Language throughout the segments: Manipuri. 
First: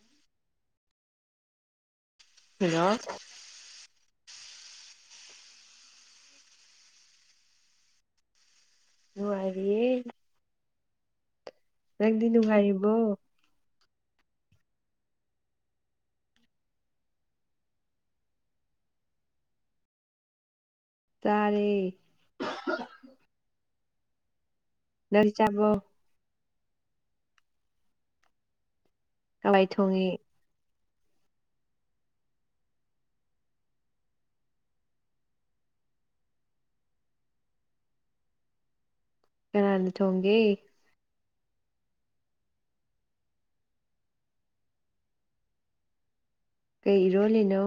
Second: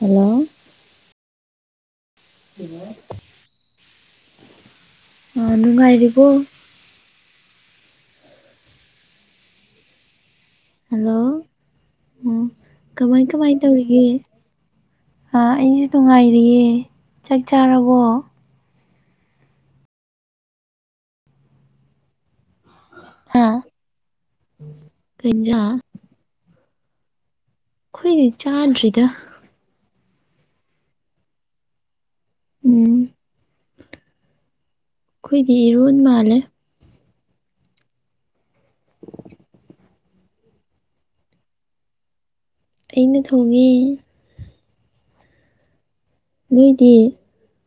ꯍꯜꯂꯣ ꯍꯜꯂꯣ [inaudible] ꯑꯥ ꯅꯨꯡꯉꯥꯏꯔꯤꯕꯣ ꯅꯨꯡꯉꯥꯏꯔꯤꯌꯦ ꯍꯜꯂꯣ ꯅꯪꯗꯤ ꯑꯣ ꯅꯨꯡꯉꯥꯏꯔꯤꯞ ꯀꯃꯥꯏ ꯀꯃꯥꯏ ꯇꯧꯔꯤꯒꯦ ꯍꯥ ꯑꯩꯖꯨ ꯅꯨꯡꯉꯥꯏꯔꯤꯌꯦ ꯆꯥꯛ ꯆꯥꯔꯕꯣ ꯆꯥꯔꯦ ꯍꯥꯥ ꯅꯗꯤ ꯆꯥꯕꯣ ꯈꯣꯏꯗꯤ ꯆꯥꯗ꯭ꯔꯤꯗ ꯀꯂꯥꯏ ꯊꯣꯡꯉꯤ ꯎꯝ ꯈꯣꯏꯗꯤ ꯏꯔꯣꯟ ꯃꯥꯜꯂꯦ [inaudible] ꯀꯅꯥꯅ ꯊꯣꯡꯒꯦ ꯑꯩꯅ ꯊꯣꯡꯉꯦ ꯀꯩ ꯅꯣꯏꯗꯤ ꯏꯔꯣꯜꯂꯤꯅꯣ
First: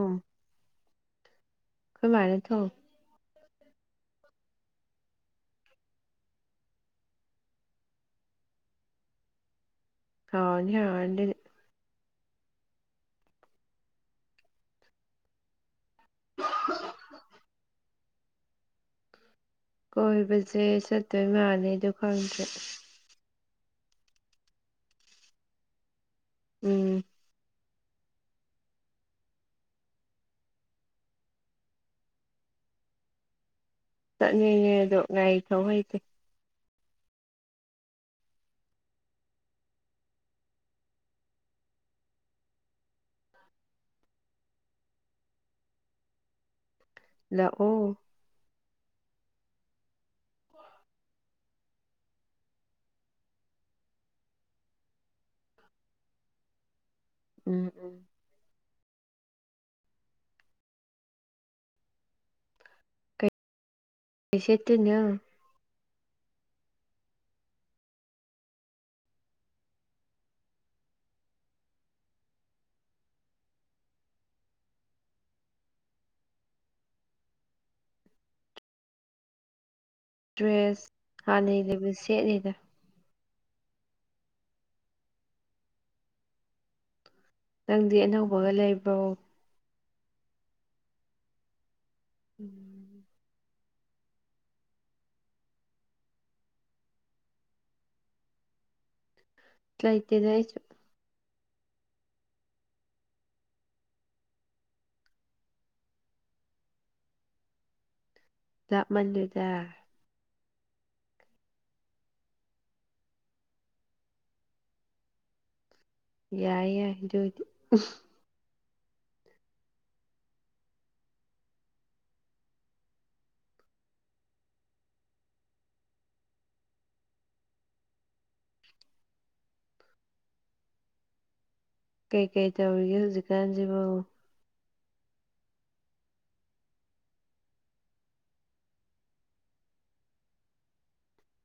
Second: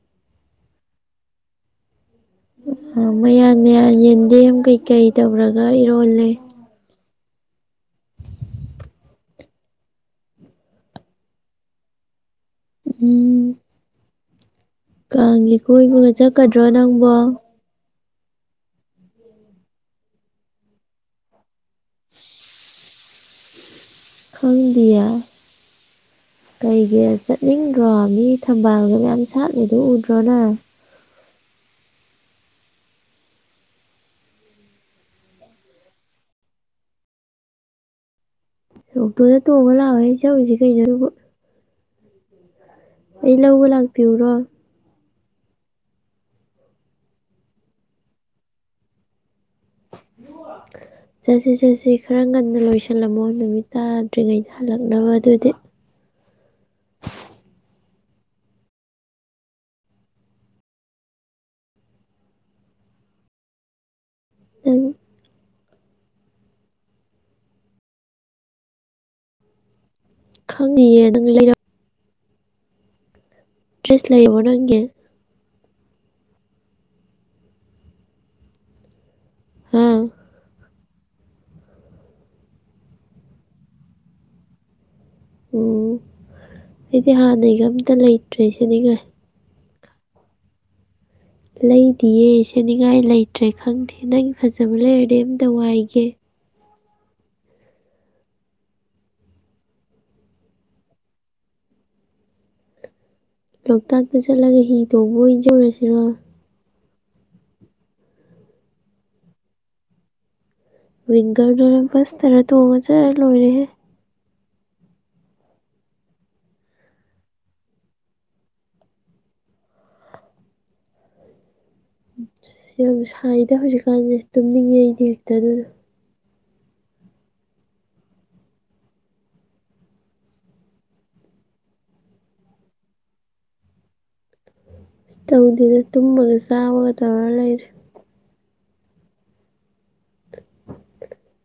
ꯈꯣꯏ ꯃꯥꯅ ꯊꯣꯡ ꯑꯥ ꯃꯌꯥꯟ ꯃꯌꯥꯟ ꯌꯦꯟꯗꯦꯝ ꯀꯩꯀꯩ ꯇꯧꯔꯒ ꯏꯔꯣꯜꯂꯦ ꯍꯥꯎꯔꯅꯤ ꯍꯥꯎꯔꯅꯤ ꯗꯨꯗꯤ ꯎꯝ ꯀꯥꯡꯒꯤ ꯀꯣꯏꯕꯒ ꯆꯠꯀꯗ꯭ꯔꯣ ꯅꯪꯕꯣ [inaudible] ꯀꯣꯏꯕꯖꯦ ꯆꯠꯇꯣꯏ ꯃꯥꯜꯂꯤ ꯑꯗꯨ ꯈꯪꯗ꯭ꯔꯦ ꯈꯪꯗꯤꯌꯦ ꯎꯝ ꯀꯩꯒꯤ ꯆꯠꯅꯤꯡꯗ꯭ꯔꯣ ꯃꯤ ꯊꯝꯕꯥꯜꯒ ꯃꯌꯥꯝ ꯁꯥꯠꯂꯤꯗꯨ ꯎꯗ꯭ꯔꯣ ꯅꯪ ꯆꯠꯅꯤꯡꯉꯦ ꯑꯗꯣ ꯉꯔꯤ ꯊꯧ ꯍꯩꯇꯦ ꯑꯣꯛꯇꯣꯗ ꯇꯣꯡꯉ ꯂꯥꯛꯑꯣꯍꯦ ꯆꯧꯖꯤ ꯀꯩꯅꯣ ꯑꯗꯨꯕꯨ ꯑꯩ ꯂꯧꯕ ꯂꯥꯛꯄꯤꯎꯔꯣ ꯂꯥꯛꯑꯣ [inaudible] ꯆꯁꯤ ꯆꯁꯤ ꯈꯔ ꯉꯟꯅ ꯂꯣꯏꯁꯤꯜꯂꯝꯃꯣ ꯅꯨꯃꯤꯠ ꯇꯥꯗ꯭ꯔꯤꯉꯩꯗ ꯍꯜꯂꯛꯅꯕ ꯑꯗꯨꯗꯤ ꯎꯝ ꯎꯝ ꯀꯩ ꯅꯪ ꯁꯦꯠꯇꯣꯏꯅꯣ ꯈꯪꯗꯤꯌꯦ ꯅꯪ ꯂꯩꯔꯞ ꯗ꯭ꯔꯦꯁ ꯂꯩꯔꯕꯣ ꯅꯪꯒꯤ ꯍꯥ ꯗ꯭ꯔꯦꯁ ꯍꯥꯟꯅꯩ ꯂꯩꯕꯗꯨ ꯁꯦꯠꯅꯤꯗ ꯑꯣ ꯑꯩꯗꯤ ꯍꯥꯟꯅꯩꯒ ꯑꯝꯇ ꯅꯪꯗꯤ ꯂꯩꯇ꯭ꯔꯦ ꯑꯅꯧꯕꯒ ꯂꯩꯕ꯭ꯔꯣ ꯁꯦꯅꯤꯉꯥꯏ ꯂꯩꯗꯤꯌꯦ ꯁꯦꯠꯅꯤꯡꯉꯥꯏ ꯎꯝ ꯂꯩꯇ꯭ꯔꯦ ꯈꯪꯗꯦ ꯅꯪ ꯐꯖꯕ ꯂꯩꯔꯗꯤ ꯑꯝꯇ ꯋꯥꯏꯒꯦ ꯂꯥꯏꯇꯦꯗ ꯑꯩꯁꯨ ꯂꯣꯛꯇꯥꯛꯇ ꯆꯠꯂꯒ ꯍꯤ ꯇꯣꯡꯕ ꯑꯣꯏꯅ ꯆꯧꯔꯁꯤꯔꯣ ꯂꯥꯞꯃꯜꯂꯤꯗ ꯋꯤꯡꯒꯔꯗꯔ ꯕꯁꯇꯔꯥ ꯇꯣꯡꯉ ꯆꯠꯂ ꯂꯣꯏꯔꯦꯍꯦ ꯌꯥꯏ ꯌꯥꯏ ꯑꯗꯣꯏꯗꯤ ꯌꯥꯝ ꯁꯥꯏꯗ ꯍꯧꯖꯤꯛꯀꯥꯟꯖꯦ ꯇꯨꯝꯅꯤꯡꯉꯦ ꯑꯩꯗꯤ ꯍꯦꯛꯇ ꯑꯗꯨꯅ ꯀꯩ ꯀꯩ ꯇꯧꯔꯤꯒꯦ ꯍꯧꯖꯤꯛꯀꯥꯟꯖꯤꯕꯣ ꯑꯁ ꯇꯧꯗꯦꯗ ꯇꯨꯝꯕꯒ ꯆꯥꯕꯒ ꯇꯧꯔ ꯂꯩꯔꯦ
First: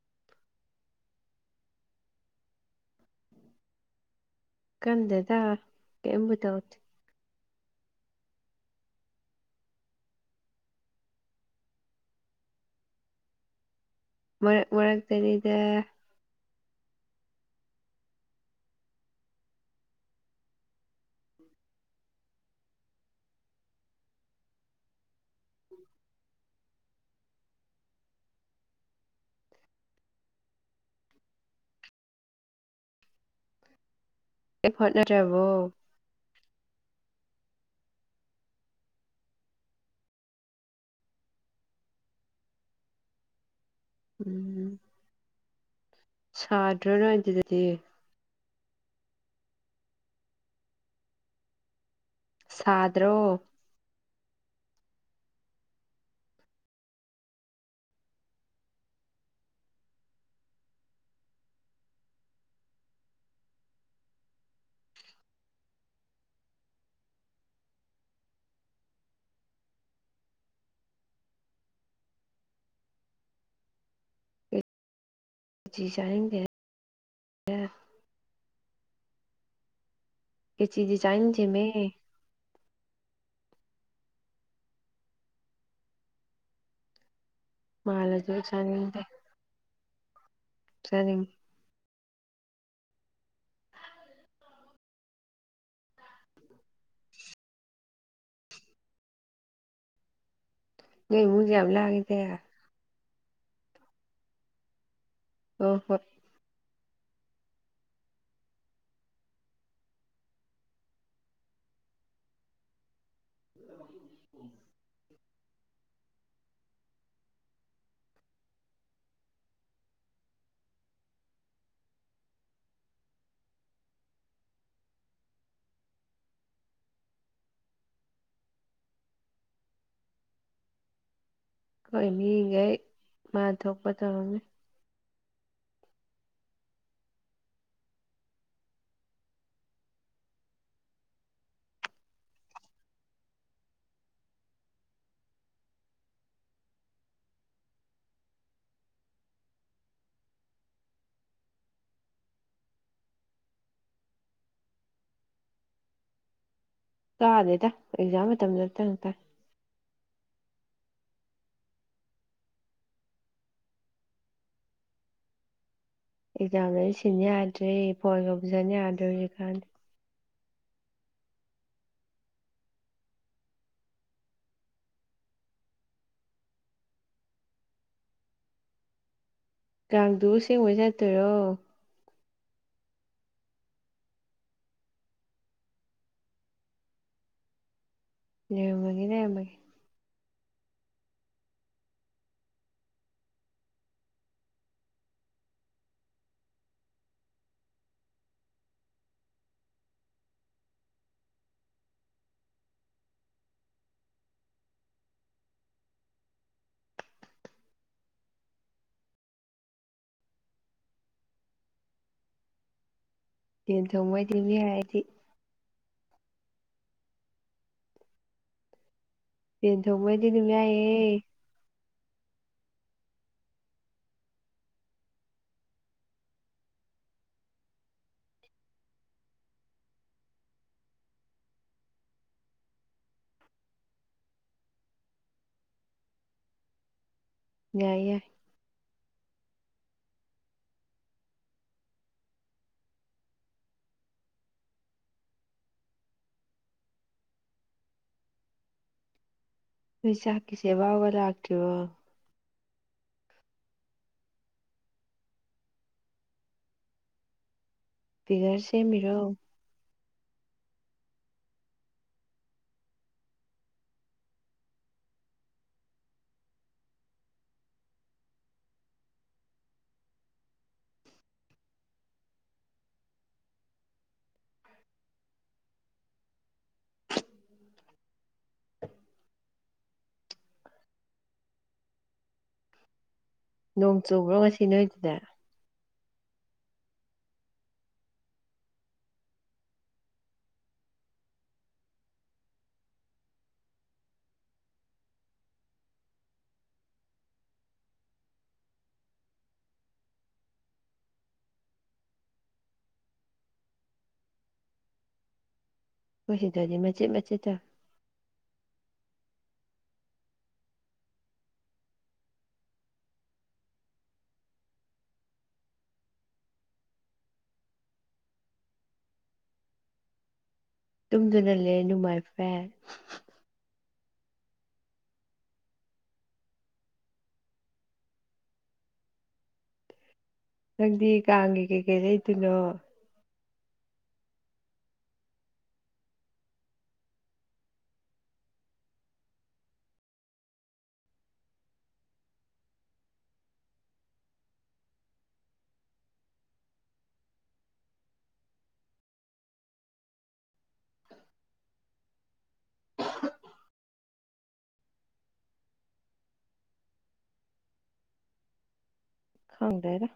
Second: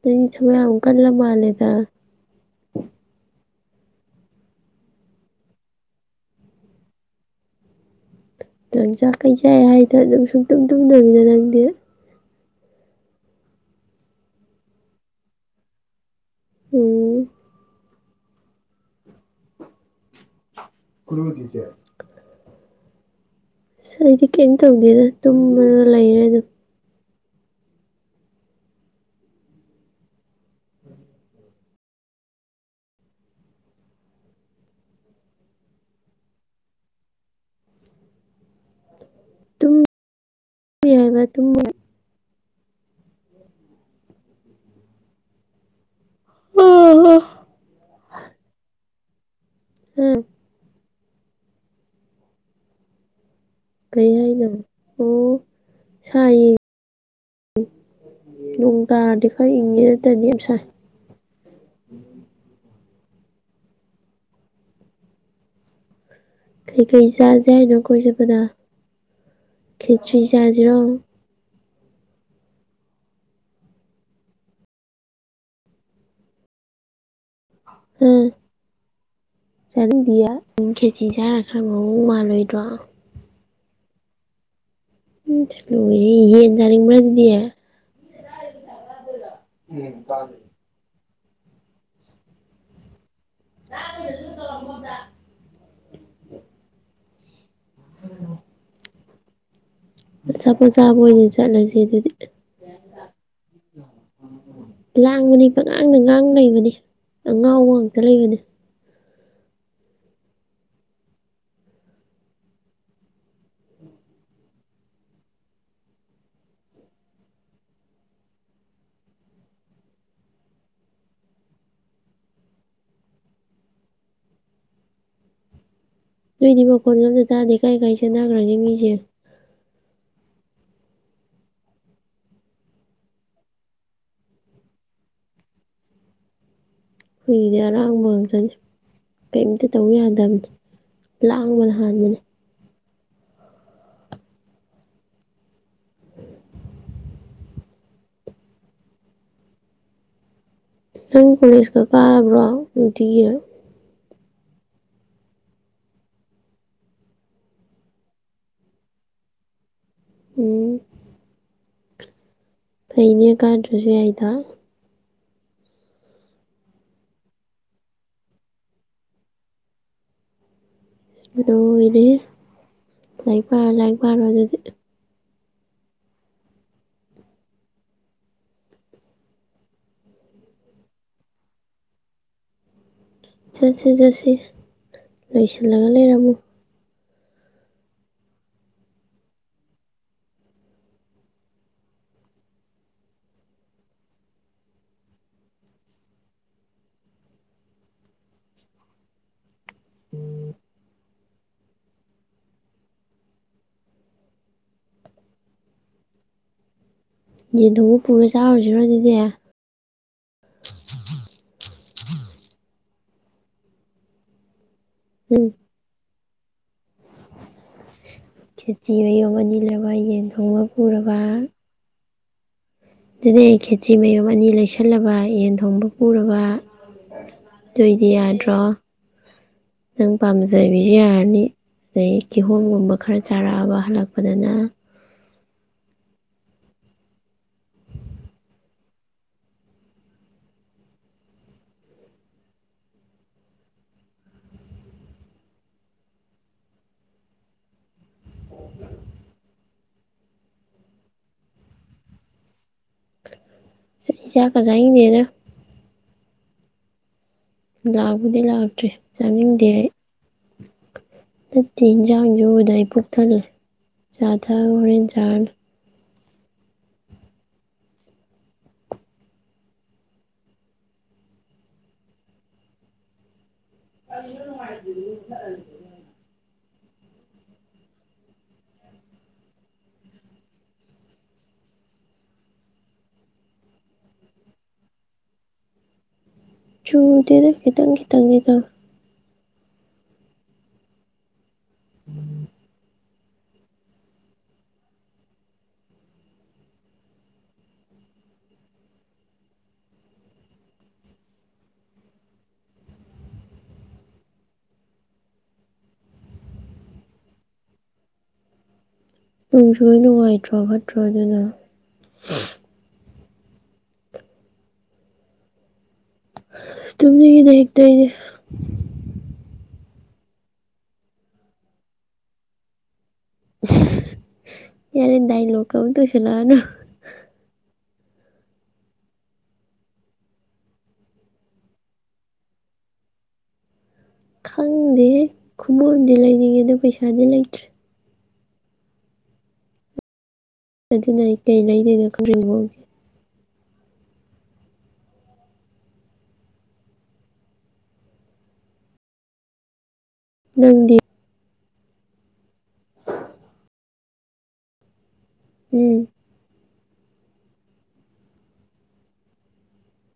ꯅꯪ ꯊꯕꯛ ꯌꯥꯝ ꯀꯜꯂ ꯃꯥꯜꯂꯦꯗ ꯀꯟꯗꯦꯗ ꯀꯦꯝꯕꯨ ꯇꯧꯗꯦ ꯂꯪ ꯆꯥꯛ ꯀꯩ ꯆꯥꯛꯏ ꯍꯥꯏꯗ ꯅꯪ ꯁꯨꯛꯇꯨꯝ ꯇꯨꯝꯗꯕꯤꯗ ꯅꯪꯗꯤ ꯃꯔꯛ ꯃꯔꯛꯇꯅꯤꯗ ꯑꯣ ꯈꯨꯔꯨ ꯑꯅꯤꯖꯦ ꯑꯁ ꯑꯩꯗꯤ ꯀꯩꯝ ꯇꯧꯗꯦꯗ ꯇꯨꯝꯕꯗ ꯂꯩꯔꯦ ꯑꯗꯨꯝ ꯀꯩꯝ ꯍꯣꯠꯅꯗ꯭ꯔꯥꯕꯣ ꯇꯨꯝ ꯃꯤ ꯍꯥꯏꯕ ꯇꯨꯝ [unintelligible] ꯎꯝ ꯁꯥꯗ꯭ꯔꯣ ꯅꯣꯏ ꯑꯥ ꯑꯗꯨꯗꯗꯤ ꯎꯝ ꯁꯥꯗ꯭ꯔꯣ ꯀꯩ ꯍꯥꯏꯅꯣ ꯑꯣ ꯁꯥꯏꯌꯦ ꯎꯝ ꯅꯣꯡ ꯇꯥꯔꯗꯤ ꯈꯔ ꯏꯪꯉꯤ ꯅꯠꯇꯥꯗꯤ ꯌꯥꯝ ꯁꯥꯏ ꯀꯩꯀꯩ ꯆꯥꯖꯤ ꯍꯥꯏꯅꯣ ꯀꯣꯏ ꯆꯠꯄꯗ ꯈꯦꯆ꯭ꯔꯤ ꯆꯥꯖꯤꯔꯣ ꯈꯦꯆꯤ ꯆꯥꯅꯤꯡꯗꯦ [unintelligible] ꯎꯝ ꯆꯅꯤꯡꯗꯤꯌꯦ ꯈꯦꯆꯤꯗꯤ ꯈꯦꯆꯤ ꯆꯥꯔ ꯈꯔ ꯆꯥꯅꯤꯡꯗꯦꯃꯦ ꯃꯑꯣꯡ ꯃꯥꯜꯂꯣꯏꯗ꯭ꯔꯣ ꯎꯝ ꯂꯣꯢꯔꯦ ꯌꯦꯟ ꯆꯥꯅꯤꯡꯕ꯭ꯔꯥ ꯑꯗꯨꯗꯤ ꯃꯥꯂꯖꯨ ꯑꯩ ꯆꯅꯤꯡꯗꯦ ꯎꯝ ꯆꯥꯗꯣꯅꯤ ꯆꯥꯅꯤꯡ [unintelligible] ꯑꯆꯥꯄꯣ ꯆꯥꯕ ꯅꯣꯏ ꯑꯣꯏꯅ ꯏꯃꯨꯡꯁꯦ ꯌꯥꯝ ꯆꯠꯂꯖꯦ ꯑꯗꯨꯗꯤ ꯂꯥꯡꯉꯤꯗ [inaudible] ꯂꯥꯡꯕꯅꯤ ꯍꯣꯏ ꯄꯉꯥꯡꯗ ꯍꯣꯏ ꯉꯥꯡ ꯂꯩꯕꯅꯤ ꯑꯉꯥꯎꯕ ꯉꯥꯛꯇꯥ ꯂꯩꯕꯅꯤ [inaudible] ꯅꯣꯏꯗꯤ ꯃꯈꯣꯟꯒ ꯑꯝꯇꯥ ꯇꯥꯗꯦ ꯀꯥꯏ ꯀꯥꯏ ꯆꯠꯅꯒ꯭ꯔꯥꯒꯦ ꯃꯤꯁꯤꯡ ꯈꯣꯏ ꯃꯤꯒꯩ ꯃꯥ ꯊꯣꯛꯄ ꯇꯧꯔꯝꯅꯤ ꯈꯣꯏꯒꯤꯗꯤ ꯑꯔꯥꯡꯕ ꯉꯥꯥꯛꯇꯥꯅꯤ ꯀꯩꯝꯇꯥ ꯇꯧ ꯌꯥꯗꯝꯅꯤ ꯂꯥꯡꯕꯅ ꯍꯥꯟꯕꯅꯤ [inaudible] ꯅꯪ ꯀꯣꯂꯦꯖꯀꯥ ꯀꯥꯕ꯭ꯔꯣ ꯅꯨꯡꯇꯤꯒꯤ ꯀꯥꯗꯦꯗ ꯑꯦꯛꯖꯥꯝ ꯃꯇꯝꯗꯇꯪ ꯀꯥꯏ ꯎꯝ ꯐꯩꯅꯦ ꯀꯥꯗ꯭ꯔꯥꯁꯨ ꯌꯥꯏꯗꯣ ꯑꯦꯛꯖꯥꯝꯗꯗꯤ ꯁꯤꯟ ꯌꯥꯗ꯭ꯔꯦ ꯐꯣꯟꯒꯥ ꯄꯨꯁꯟ ꯌꯥꯗ꯭ꯔꯦ ꯍꯧꯖꯤꯛꯀꯥꯟꯗꯤ ꯂꯣꯢꯔꯦꯍꯦ ꯂꯥꯏꯔꯤꯛ ꯄꯥꯔꯣ ꯂꯥꯏꯔꯤꯛ ꯄꯥꯔꯣ ꯑꯗꯨꯗꯤ ꯀꯥꯡꯗꯨꯕꯨ ꯑꯁꯦꯡꯕꯩ ꯆꯠꯇꯣꯏꯔꯣ ꯆꯠꯁꯤ ꯆꯠꯁꯤ ꯂꯣꯏꯁꯤꯜꯂꯒ ꯂꯩꯔꯝꯃꯨ ꯂꯩꯔꯝꯃꯒꯦ ꯂꯩꯔꯝꯃꯒꯦ [inaudible] ꯌꯦꯟ ꯊꯣꯡꯕ ꯄꯨꯔꯥ ꯆꯥꯔꯨꯖꯤꯔꯣ ꯑꯗꯨꯗꯤ ꯌꯦꯟ ꯊꯣꯡꯕꯩ [unintelligible] ꯍꯥꯏꯔꯗꯤ ꯎꯝ ꯈꯦꯆꯤ ꯃꯌꯣꯝ ꯑꯅꯤ ꯇꯦꯟ ꯂꯩꯔꯕ ꯊꯣꯡꯕꯩꯗꯤ ꯌꯦꯟ ꯑꯗꯨꯝ ꯊꯣꯡꯕ ꯌꯥꯏꯌꯦ ꯄꯨꯔꯕ ꯗꯨꯗꯩ ꯑꯩ ꯈꯦꯆꯤ ꯃꯌꯣꯝ ꯑꯅꯤ ꯂꯩꯁꯜꯂꯕ ꯌꯦꯟ ꯊꯣꯡꯕ ꯄꯨꯔꯕ ꯗꯣꯏꯗꯤ ꯌꯥꯗ꯭ꯔꯣ ꯅꯪ ꯄꯥꯝꯖꯕꯤꯖꯨ ꯌꯥꯔꯅꯤ ꯑꯗꯩ ꯀꯤꯍꯣꯝꯒꯨꯝꯕ ꯈꯔ ꯆꯥꯔꯛꯑꯕ ꯍꯜꯂꯛꯄꯗꯅ ꯌꯥꯏ ꯌꯥꯏ ꯅꯣꯏ ꯆꯥꯛꯀꯤ ꯆꯦꯕꯥꯎꯒ ꯂꯥꯛꯇ꯭ꯔꯤꯕꯣ ꯆꯥ ꯑꯩ ꯆꯥꯛ ꯆꯥꯛꯀꯥ ꯆꯅꯤꯡꯗꯦꯗ ꯂꯥꯛꯕꯨꯗꯤ ꯐꯤꯒꯔ ꯂꯥꯛꯇ꯭ꯔꯤ ꯁꯦꯝꯃꯤꯔꯣ ꯆꯥꯅꯤꯡꯗꯦ ꯑꯩ ꯅꯠꯇꯦ ꯏꯟꯖꯥꯡꯖꯦ ꯎꯕꯗ ꯑꯩ ꯄꯨꯛ ꯊꯜꯂꯦ ꯆꯥ ꯊꯑ ꯍꯣꯔꯦꯟ ꯆꯥꯔꯅꯤ [unintelligible] ꯅꯣꯡ ꯆꯨꯕ꯭ꯔꯣ ꯉꯁꯤ ꯅꯣꯏꯗꯨꯗ ꯆꯨꯗꯦꯗ ꯈꯤꯇꯪ ꯈꯤꯇꯪꯗꯤ ꯇꯧ [unintelligible] ꯈꯣꯏ ꯁꯤꯗꯗꯤ ꯃꯆꯤꯠ ꯃꯆꯤꯠ ꯇꯥ ꯅꯣꯡ ꯆꯨꯔ ꯅꯨꯉꯥꯏꯇ꯭ꯔꯣ ꯐꯠꯇ꯭ꯔꯣ ꯑꯗꯨꯅ ꯑꯁ ꯇꯨꯝꯅꯤꯡꯉꯤꯗ ꯍꯦꯛꯇ ꯑꯩꯗꯤ ꯇꯨꯝꯗꯨꯅ ꯂꯦꯜꯂꯨ ꯃꯥꯏ ꯐ꯭ꯔꯦꯟ ꯌꯥꯔꯦ ꯗꯥꯏꯂꯣꯛꯀ ꯑꯃꯨꯛ ꯇꯧꯁꯤꯜꯂꯑꯅꯨ ꯅꯪꯗꯤ ꯀꯥꯡꯒꯤ ꯀꯩꯀꯩ ꯂꯩꯗꯣꯏꯅꯣ ꯈꯪꯗꯦ ꯈꯨꯃꯨ ꯑꯝꯗꯤ ꯂꯩꯅꯤꯡꯉꯦ ꯑꯗꯣ ꯄꯩꯁꯥꯗꯤ ꯂꯩꯇ꯭ꯔꯤ ꯑꯗꯨꯅ ꯑꯩ ꯀꯩ ꯂꯩꯗꯣꯏꯅꯣ ꯈꯪꯗ꯭ꯔꯦꯉꯣ ꯅꯪꯗꯤ ꯎꯝ ꯈꯪꯗꯦꯗ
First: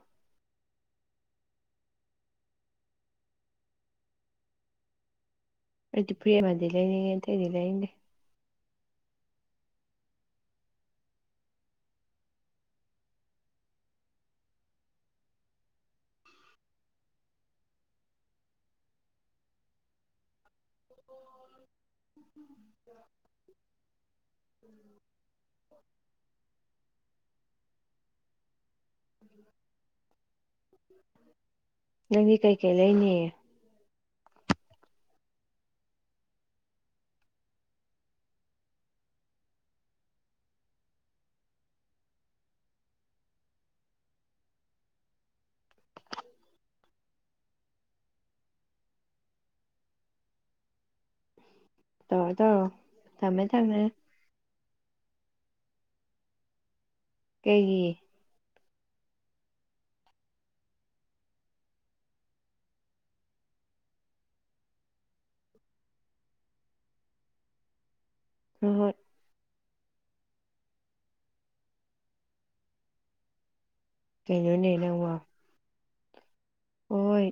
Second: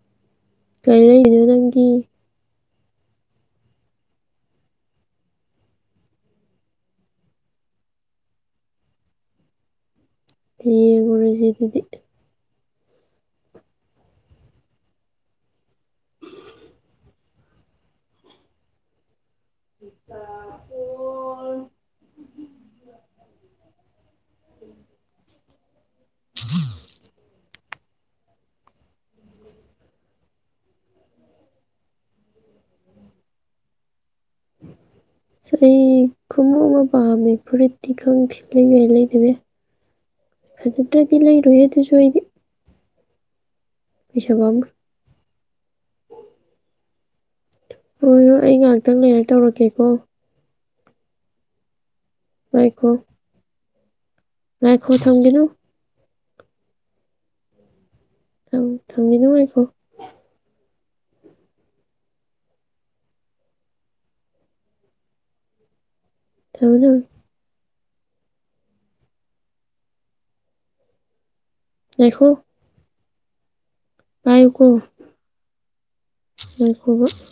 ꯀꯩ ꯂꯩꯔꯤꯅꯣ ꯅꯪꯒꯤ ꯑꯩꯗꯤ ꯐꯨꯔꯤꯠ ꯑꯃꯗꯤ ꯂꯩꯅꯤꯡꯉꯦ ꯑꯇꯩꯗꯤ ꯂꯩꯅꯤꯡꯗꯦ ꯌꯦꯡꯉꯨꯔꯖꯦ ꯑꯗꯨꯗꯤ [unintelligible] [unintelligible] [inaudible] [unintelligible] ꯅꯪꯗꯤ ꯀꯩꯀꯩ ꯂꯩꯅꯤ [unintelligible] ꯁꯣ ꯑꯩ ꯈꯨꯃꯨ ꯑꯃ ꯄꯥꯝꯃꯦ ꯐꯨꯔꯤꯠꯇꯤ ꯈꯪꯗꯦ ꯂꯩꯕ ꯌꯥꯏ ꯂꯩꯗꯕ ꯌꯥꯏ ꯐꯖꯗ꯭ꯔꯗꯤ ꯂꯩꯔꯣꯏꯍꯦ ꯗꯨꯖꯨ ꯑꯩꯗꯤ ꯄꯩꯁꯥ ꯕꯥꯃꯨꯏ ꯍꯣꯏ ꯍꯣꯏ ꯑꯩ ꯉꯥꯛꯇꯪ ꯂꯩꯔ ꯇꯧꯔꯛꯀꯦꯀꯣ ꯇꯧꯔꯣ ꯇꯧꯔꯣ ꯉꯥꯏꯈꯣ ꯊꯝꯃꯦ ꯊꯝꯃꯦ ꯉꯥꯏꯈꯣ ꯊꯝꯒꯤꯅꯨ ꯀꯩꯒꯤ ꯊꯝ ꯊꯝꯒꯤꯅꯨ ꯉꯥꯏꯈꯣ ꯊꯝꯃꯦ ꯊꯝ ꯑꯥ ꯍꯣꯏ ꯉꯥꯏꯈꯣ ꯄꯥꯏꯌꯨꯀꯣ ꯀꯩꯅꯣꯅꯦ ꯅꯪꯕꯣ ꯉꯥꯏꯈꯣꯕ ꯍꯣꯏ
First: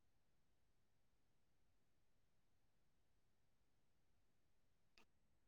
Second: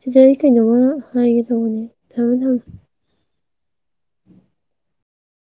ꯁꯤꯗ ꯑꯩ ꯀꯩꯅꯣꯝꯃ ꯍꯥꯏꯒꯦ ꯇꯧꯕꯅꯦ ꯊꯝꯃꯦ ꯊꯝꯃꯦ